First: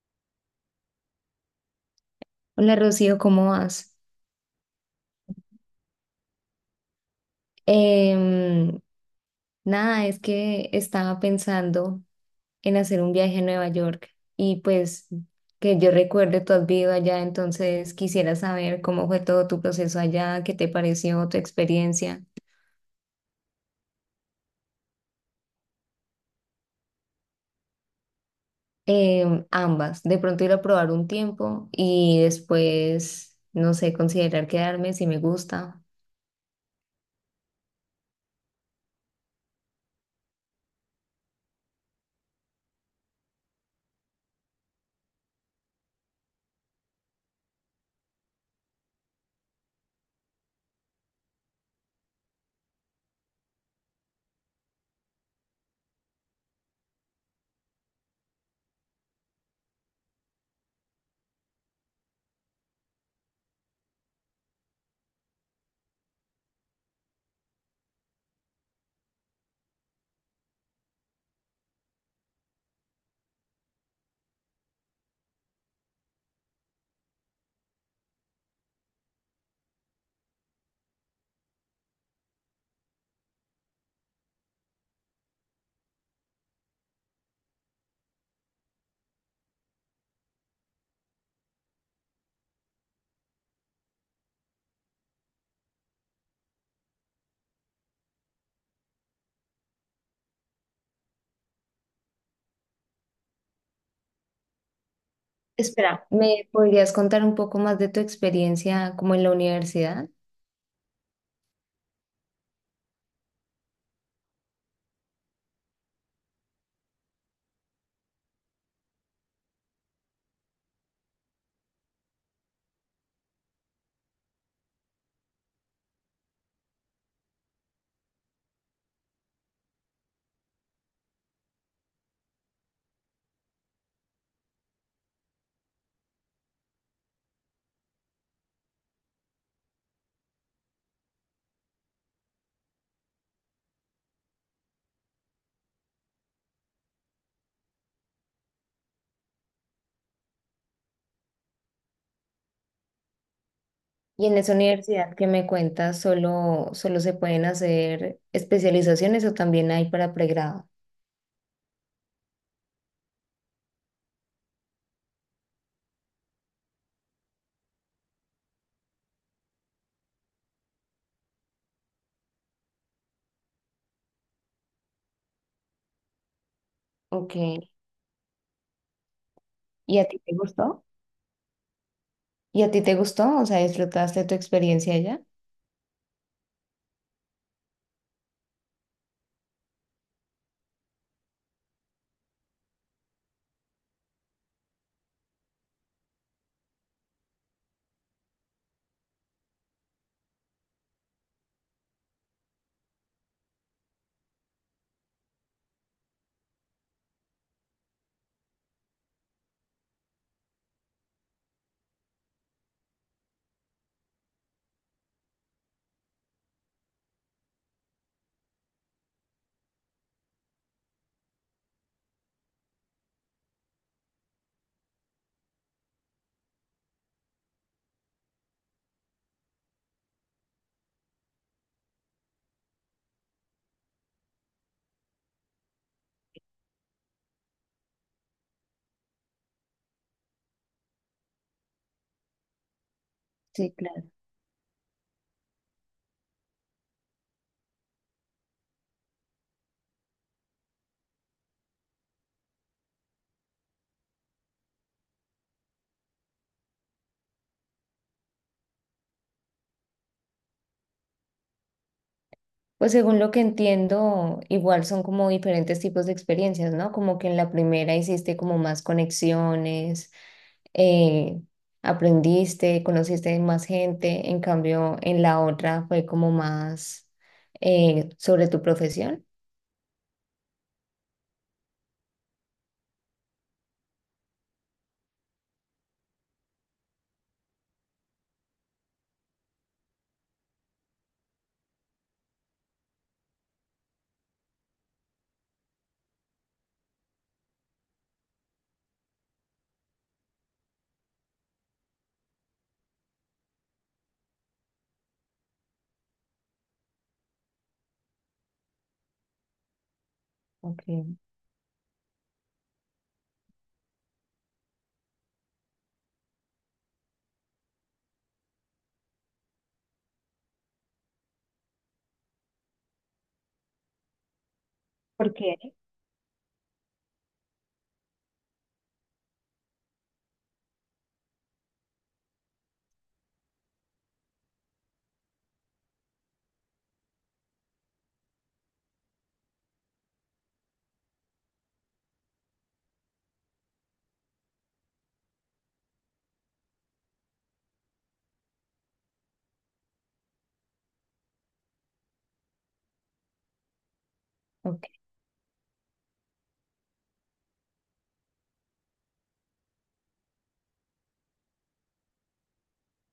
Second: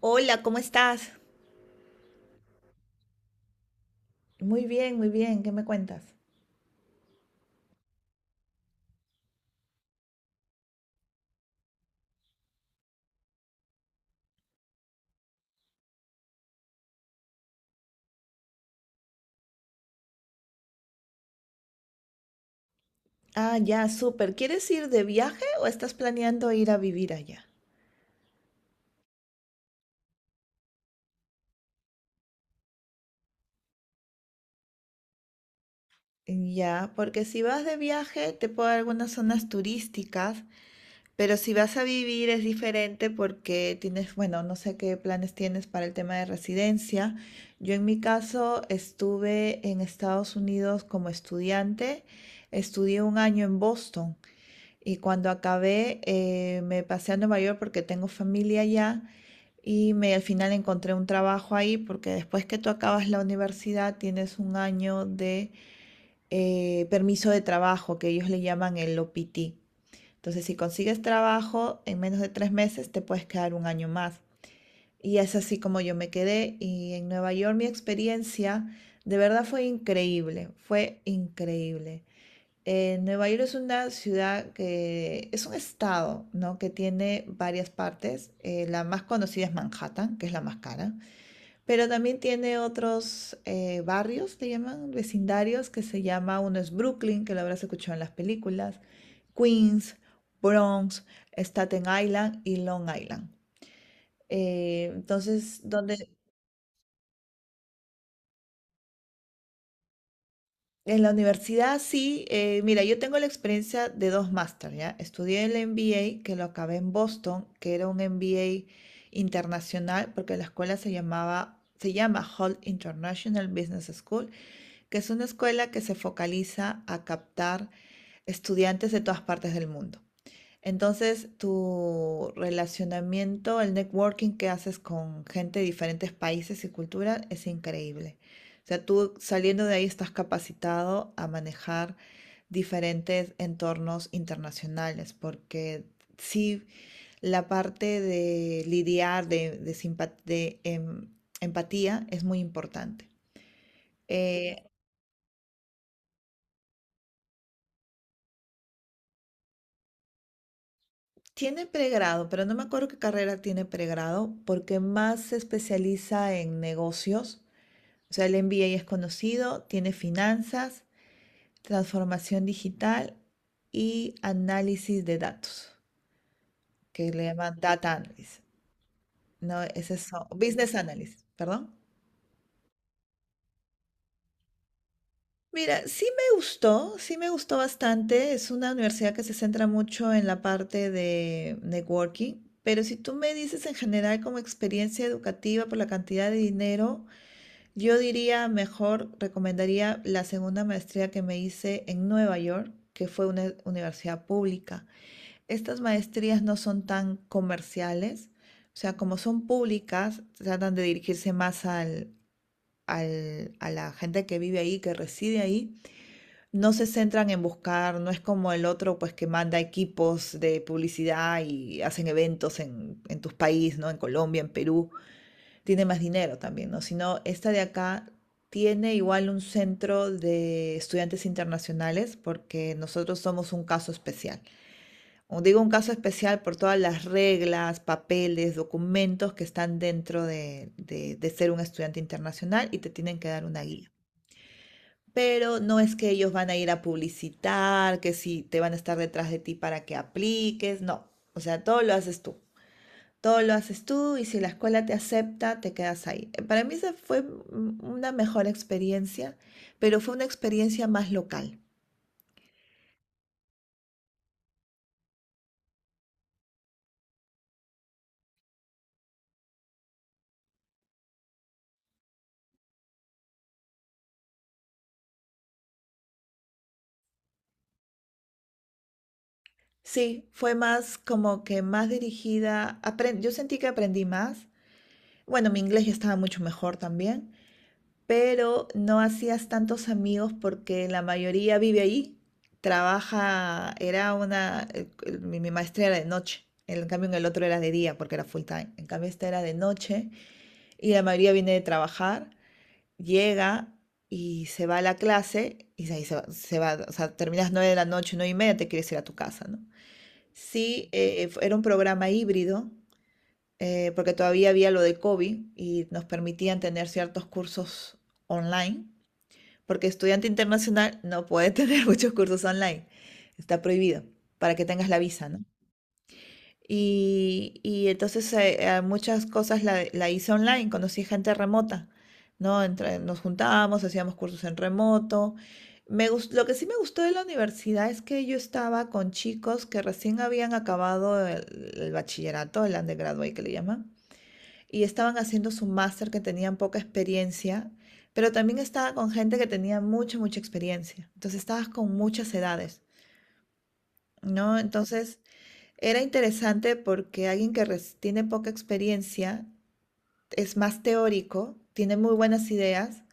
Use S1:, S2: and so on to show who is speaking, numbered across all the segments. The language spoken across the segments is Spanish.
S1: Hola, ¿cómo estás?
S2: Hola Rocío, ¿cómo vas?
S1: Muy bien, ¿qué me cuentas?
S2: Em, Nada, es que estaba pensando en hacer un viaje a Nueva York y pues que yo recuerde, tú has vivido allá, entonces quisiera saber cómo fue todo tu proceso allá, qué te pareció tu experiencia.
S1: Ah, ya, súper. ¿Quieres ir de viaje o estás planeando ir a vivir allá?
S2: Ambas, de pronto ir a probar un tiempo y después, no sé, considerar quedarme si me gusta.
S1: Ya, porque si vas de viaje te puedo dar algunas zonas turísticas, pero si vas a vivir es diferente porque tienes, bueno, no sé qué planes tienes para el tema de residencia. Yo en mi caso estuve en Estados Unidos como estudiante, estudié un año en Boston. Y cuando acabé, me pasé a Nueva York porque tengo familia allá y me, al final encontré un trabajo ahí porque después que tú acabas la universidad tienes un año de permiso de trabajo que ellos le llaman el OPT. Entonces, si consigues trabajo en menos de tres meses, te puedes quedar un año más. Y es así como yo me quedé y en Nueva York mi experiencia de verdad fue increíble, fue increíble. Nueva York es una ciudad que es un estado, ¿no? Que tiene varias partes. La más conocida es Manhattan, que es la más cara, pero también tiene otros barrios, le llaman vecindarios, que se llama, uno es Brooklyn, que lo habrás escuchado en las películas, Queens, Bronx, Staten Island y Long Island. Entonces,
S2: Espera,
S1: donde
S2: ¿me podrías contar un poco más de tu experiencia como en la universidad?
S1: En la universidad sí, mira, yo tengo la experiencia de dos máster, ¿ya? Estudié el MBA, que lo acabé en Boston, que era un MBA internacional, porque la escuela se llamaba, se llama Holt International Business School, que es una escuela que se focaliza a captar estudiantes de todas partes del mundo. Entonces, tu relacionamiento, el networking que haces con gente de diferentes países y culturas es increíble. O sea, tú saliendo de ahí estás capacitado a manejar diferentes entornos internacionales, porque sí, la parte de lidiar, de empatía es muy importante.
S2: Y en esa
S1: Eh,
S2: universidad que me cuentas, ¿solo se pueden hacer especializaciones o también hay para pregrado?
S1: tiene pregrado, pero no me acuerdo qué carrera tiene pregrado, porque más se especializa en negocios. O sea, el MBA es conocido, tiene finanzas, transformación digital y análisis de datos, que le
S2: Ok.
S1: llaman data analysis. No, es
S2: ¿Y a ti
S1: eso,
S2: te
S1: business
S2: gustó?
S1: analysis, perdón.
S2: ¿Y a ti te gustó? O sea, ¿disfrutaste tu experiencia allá?
S1: Mira, sí me gustó bastante. Es una universidad que se centra mucho en la parte de networking, pero si tú me dices en general como experiencia educativa por la cantidad de dinero, yo diría mejor, recomendaría la segunda maestría que me hice en Nueva York, que fue una universidad pública. Estas maestrías no son tan comerciales, o sea, como son públicas, tratan de dirigirse más al, a la gente que vive ahí, que reside ahí. No se centran en buscar, no es como el otro, pues que manda equipos de publicidad y hacen eventos en tus países, ¿no? En Colombia, en Perú tiene más dinero también, ¿no? Sino esta de acá tiene igual un centro de estudiantes internacionales porque nosotros somos un caso especial. O digo un caso especial por todas las reglas, papeles, documentos que están dentro de ser un estudiante internacional y te tienen que dar una
S2: Sí,
S1: guía.
S2: claro.
S1: Pero no es que ellos van a ir a publicitar, que si te van a estar detrás de ti para que apliques, no. O sea, todo lo haces tú. Todo lo haces tú y si la escuela te acepta, te quedas ahí. Para mí esa fue una mejor experiencia, pero fue una experiencia más local.
S2: Pues según lo que entiendo, igual son como diferentes tipos de experiencias, ¿no? Como que en la primera hiciste como más conexiones, eh, aprendiste, conociste más gente, en cambio en la otra fue como más sobre tu profesión.
S1: Sí, fue más como que más dirigida. Yo sentí que aprendí más. Bueno, mi inglés ya estaba mucho mejor también, pero no hacías tantos amigos porque la mayoría vive ahí, trabaja, era una, mi maestría era de noche. En cambio, en el otro era de día porque era full time. En cambio, esta era de noche y la mayoría viene de trabajar. Llega y se va a la clase y ahí se va, o sea, terminas 9 de la noche, 9 y media, te quieres ir a tu casa, ¿no? Sí,
S2: Ok.
S1: era un programa híbrido, porque todavía había lo de COVID y nos permitían tener ciertos cursos online, porque estudiante internacional no puede tener muchos cursos online, está prohibido para que tengas la visa,
S2: ¿Por
S1: ¿no?
S2: qué?
S1: Y entonces a muchas cosas la hice online, conocí gente remota, ¿no? Nos juntábamos, hacíamos cursos en remoto. Lo que sí me gustó de la universidad es que yo estaba con chicos que recién habían acabado el bachillerato, el undergraduate que le llaman, y estaban haciendo su máster que tenían poca experiencia, pero también estaba con gente que tenía mucha, mucha experiencia. Entonces estabas con muchas edades, ¿no?
S2: Ok,
S1: Entonces... Era interesante porque alguien que tiene poca experiencia es más teórico, tiene muy buenas ideas,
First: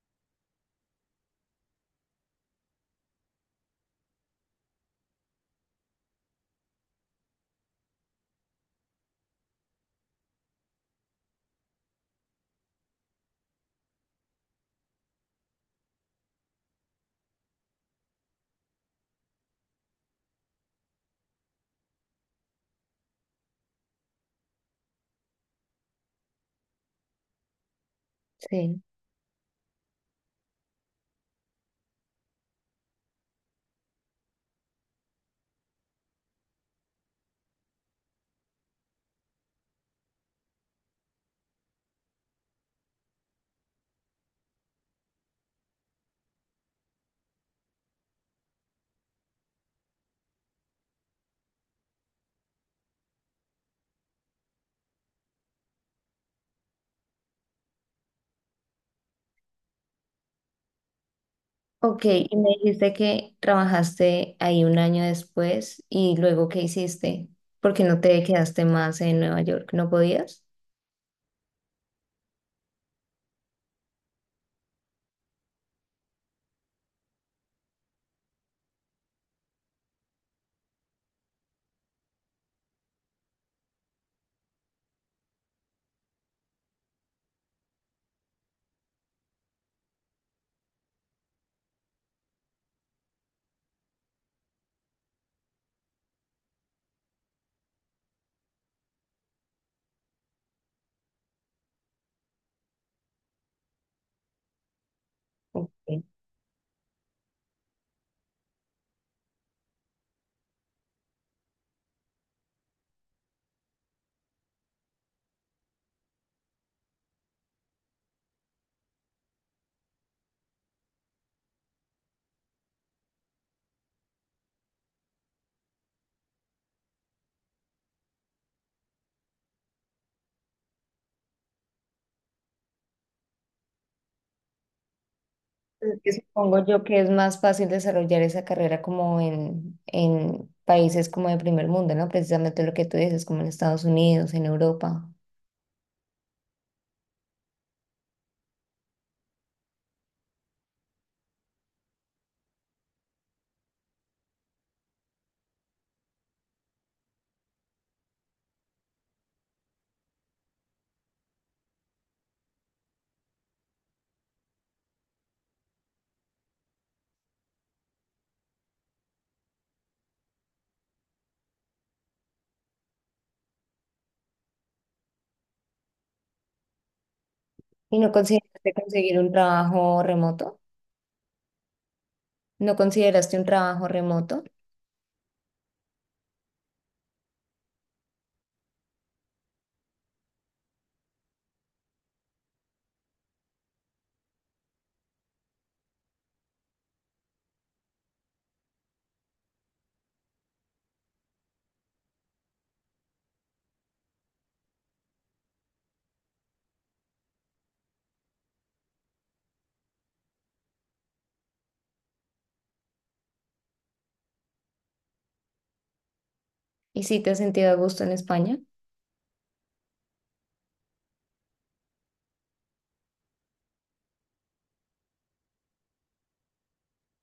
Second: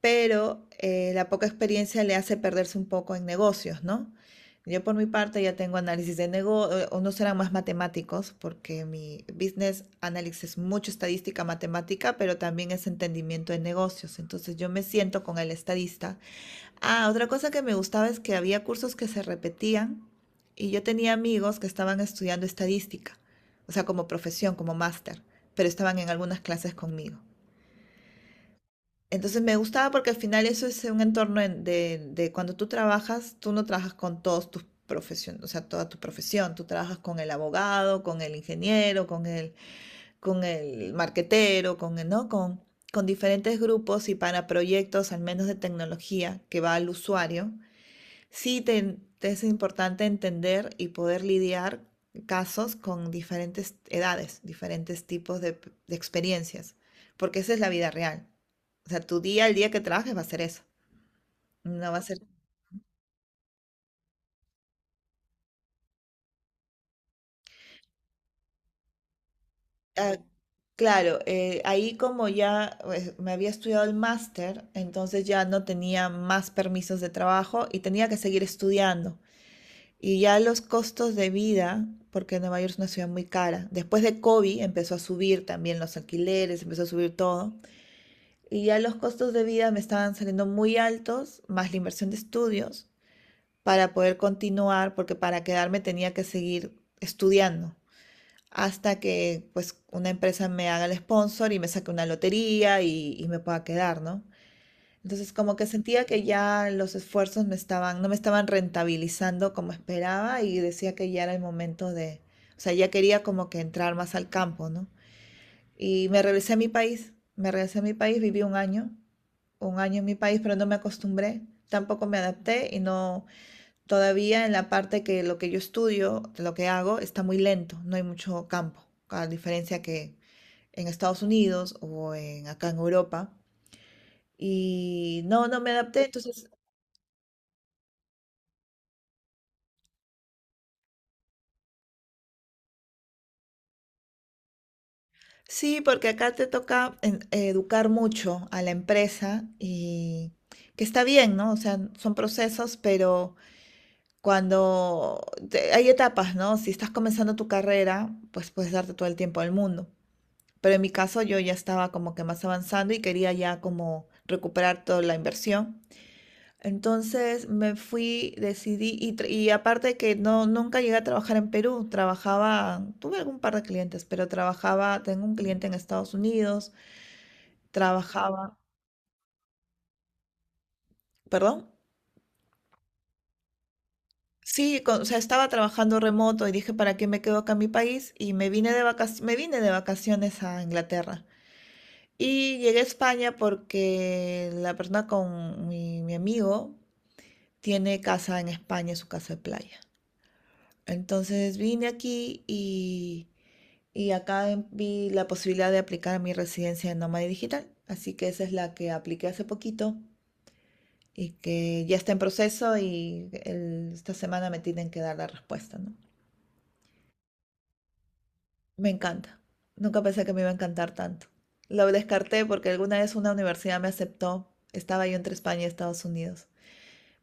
S1: pero la poca experiencia le hace perderse un poco en negocios, ¿no? Yo por mi parte ya tengo análisis de negocios, unos eran más matemáticos porque mi business analysis es mucho estadística matemática, pero también es entendimiento de negocios. Entonces yo me siento con el estadista. Ah, otra cosa que me gustaba es que había cursos que se repetían y yo tenía amigos que estaban estudiando estadística, o sea, como profesión, como máster, pero estaban en algunas clases conmigo.
S2: sí.
S1: Entonces me gustaba porque al final eso es un entorno de cuando tú trabajas, tú no trabajas con todos tus profesiones, o sea, toda tu profesión, tú trabajas con el abogado, con el ingeniero, con el marquetero, con el, ¿no? Con diferentes grupos y para proyectos, al menos de tecnología, que va al usuario. Sí, te es importante entender y poder lidiar casos con diferentes edades, diferentes tipos de, de experiencias, porque esa es la vida real. O sea, tu día, el día que trabajes va a ser eso. No va a
S2: Ok,
S1: ser...
S2: y me dijiste que trabajaste ahí un año después y luego ¿qué hiciste? ¿Por qué no te quedaste más en Nueva York? ¿No
S1: Ah,
S2: podías?
S1: claro, ahí como ya pues, me había estudiado el máster, entonces ya no tenía más permisos de trabajo y tenía que seguir estudiando. Y ya los costos de vida, porque Nueva York es una ciudad muy cara, después de COVID empezó a subir también los alquileres, empezó a subir todo. Y ya los costos de vida me estaban saliendo muy altos, más la inversión de estudios, para poder continuar, porque para quedarme tenía que seguir estudiando hasta que pues una empresa me haga el sponsor y me saque una lotería y me pueda quedar, ¿no? Entonces, como que
S2: Ok.
S1: sentía que ya los esfuerzos me estaban, no me estaban rentabilizando como esperaba y decía que ya era el momento de, o sea, ya quería como que entrar más al campo, ¿no? Y me regresé a mi país, me regresé a mi país, viví un año en mi país, pero no me acostumbré, tampoco me adapté y no, todavía en la parte que lo que yo estudio, lo que hago, está muy lento, no hay mucho campo, a diferencia que en Estados Unidos o en, acá en Europa. Y no, no me
S2: Es
S1: adapté,
S2: que
S1: entonces
S2: supongo yo que es más fácil desarrollar esa carrera como en países como de primer mundo, ¿no? Precisamente lo que tú dices, como en Estados Unidos, en Europa.
S1: sí, porque acá te toca educar mucho a la empresa y que está bien, ¿no? O sea, son procesos, pero cuando hay etapas, ¿no? Si estás comenzando tu carrera, pues puedes darte todo el tiempo al mundo. Pero en mi caso yo ya estaba como que más avanzando y quería ya como recuperar toda la inversión. Entonces me fui, decidí, y aparte que no, nunca llegué a trabajar en Perú, trabajaba, tuve algún par de clientes, pero trabajaba, tengo un cliente en Estados Unidos,
S2: ¿Y no
S1: trabajaba,
S2: consideraste conseguir un trabajo remoto?
S1: ¿perdón?
S2: ¿No consideraste un trabajo remoto?
S1: Sí, o sea, estaba trabajando remoto y dije, ¿para qué me quedo acá en mi país? Y me vine de vacaciones, me vine de vacaciones a Inglaterra. Y llegué a España porque la persona con mi amigo tiene casa en España, su casa de playa. Entonces vine aquí y vi la posibilidad de aplicar a mi residencia de nómada digital. Así que esa es la que apliqué hace poquito, y que ya está en proceso y esta semana me tienen que dar la respuesta, ¿no?
S2: ¿Y si te has sentido a gusto en España?
S1: Me encanta. Nunca pensé que me iba a encantar tanto. Lo descarté porque alguna vez una universidad me aceptó. Estaba yo entre España y Estados Unidos.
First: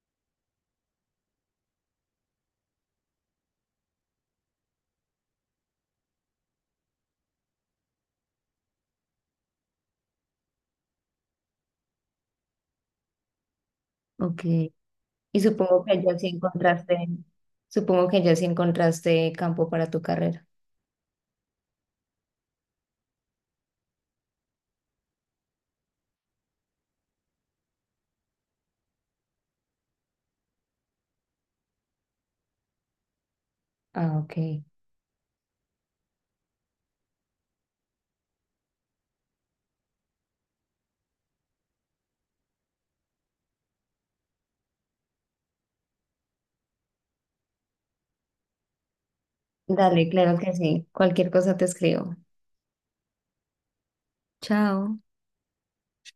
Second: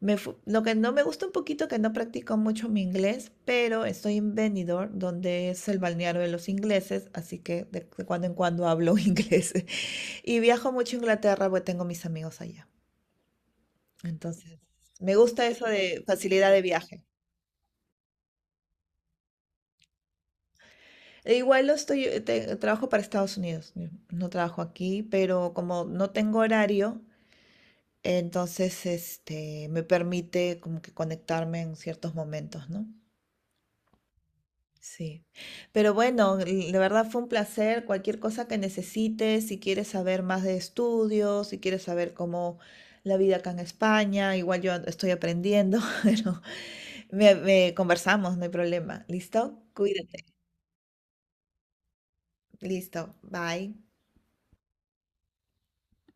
S1: Lo que no me gusta un poquito que no practico mucho mi inglés, pero estoy en Benidorm, donde es el balneario de los ingleses, así que de cuando en cuando hablo inglés. Y viajo mucho a Inglaterra porque tengo mis amigos allá.
S2: Ok.
S1: Entonces, me
S2: Y
S1: gusta eso
S2: supongo que
S1: de
S2: ya sí
S1: facilidad de viaje.
S2: encontraste, supongo que ya sí encontraste campo para tu carrera.
S1: E igual lo estoy, trabajo para Estados Unidos, no trabajo aquí, pero como no tengo horario, entonces este me permite como que conectarme en ciertos momentos, ¿no?
S2: Ah, ok.
S1: Sí. Pero bueno, la verdad fue un placer. Cualquier cosa que necesites, si quieres saber más de estudios, si quieres saber cómo la vida acá en España, igual yo estoy aprendiendo, pero me conversamos, no hay problema. ¿Listo?
S2: Dale,
S1: Cuídate.
S2: claro que sí. Cualquier cosa te escribo.
S1: Listo. Bye.
S2: Chao.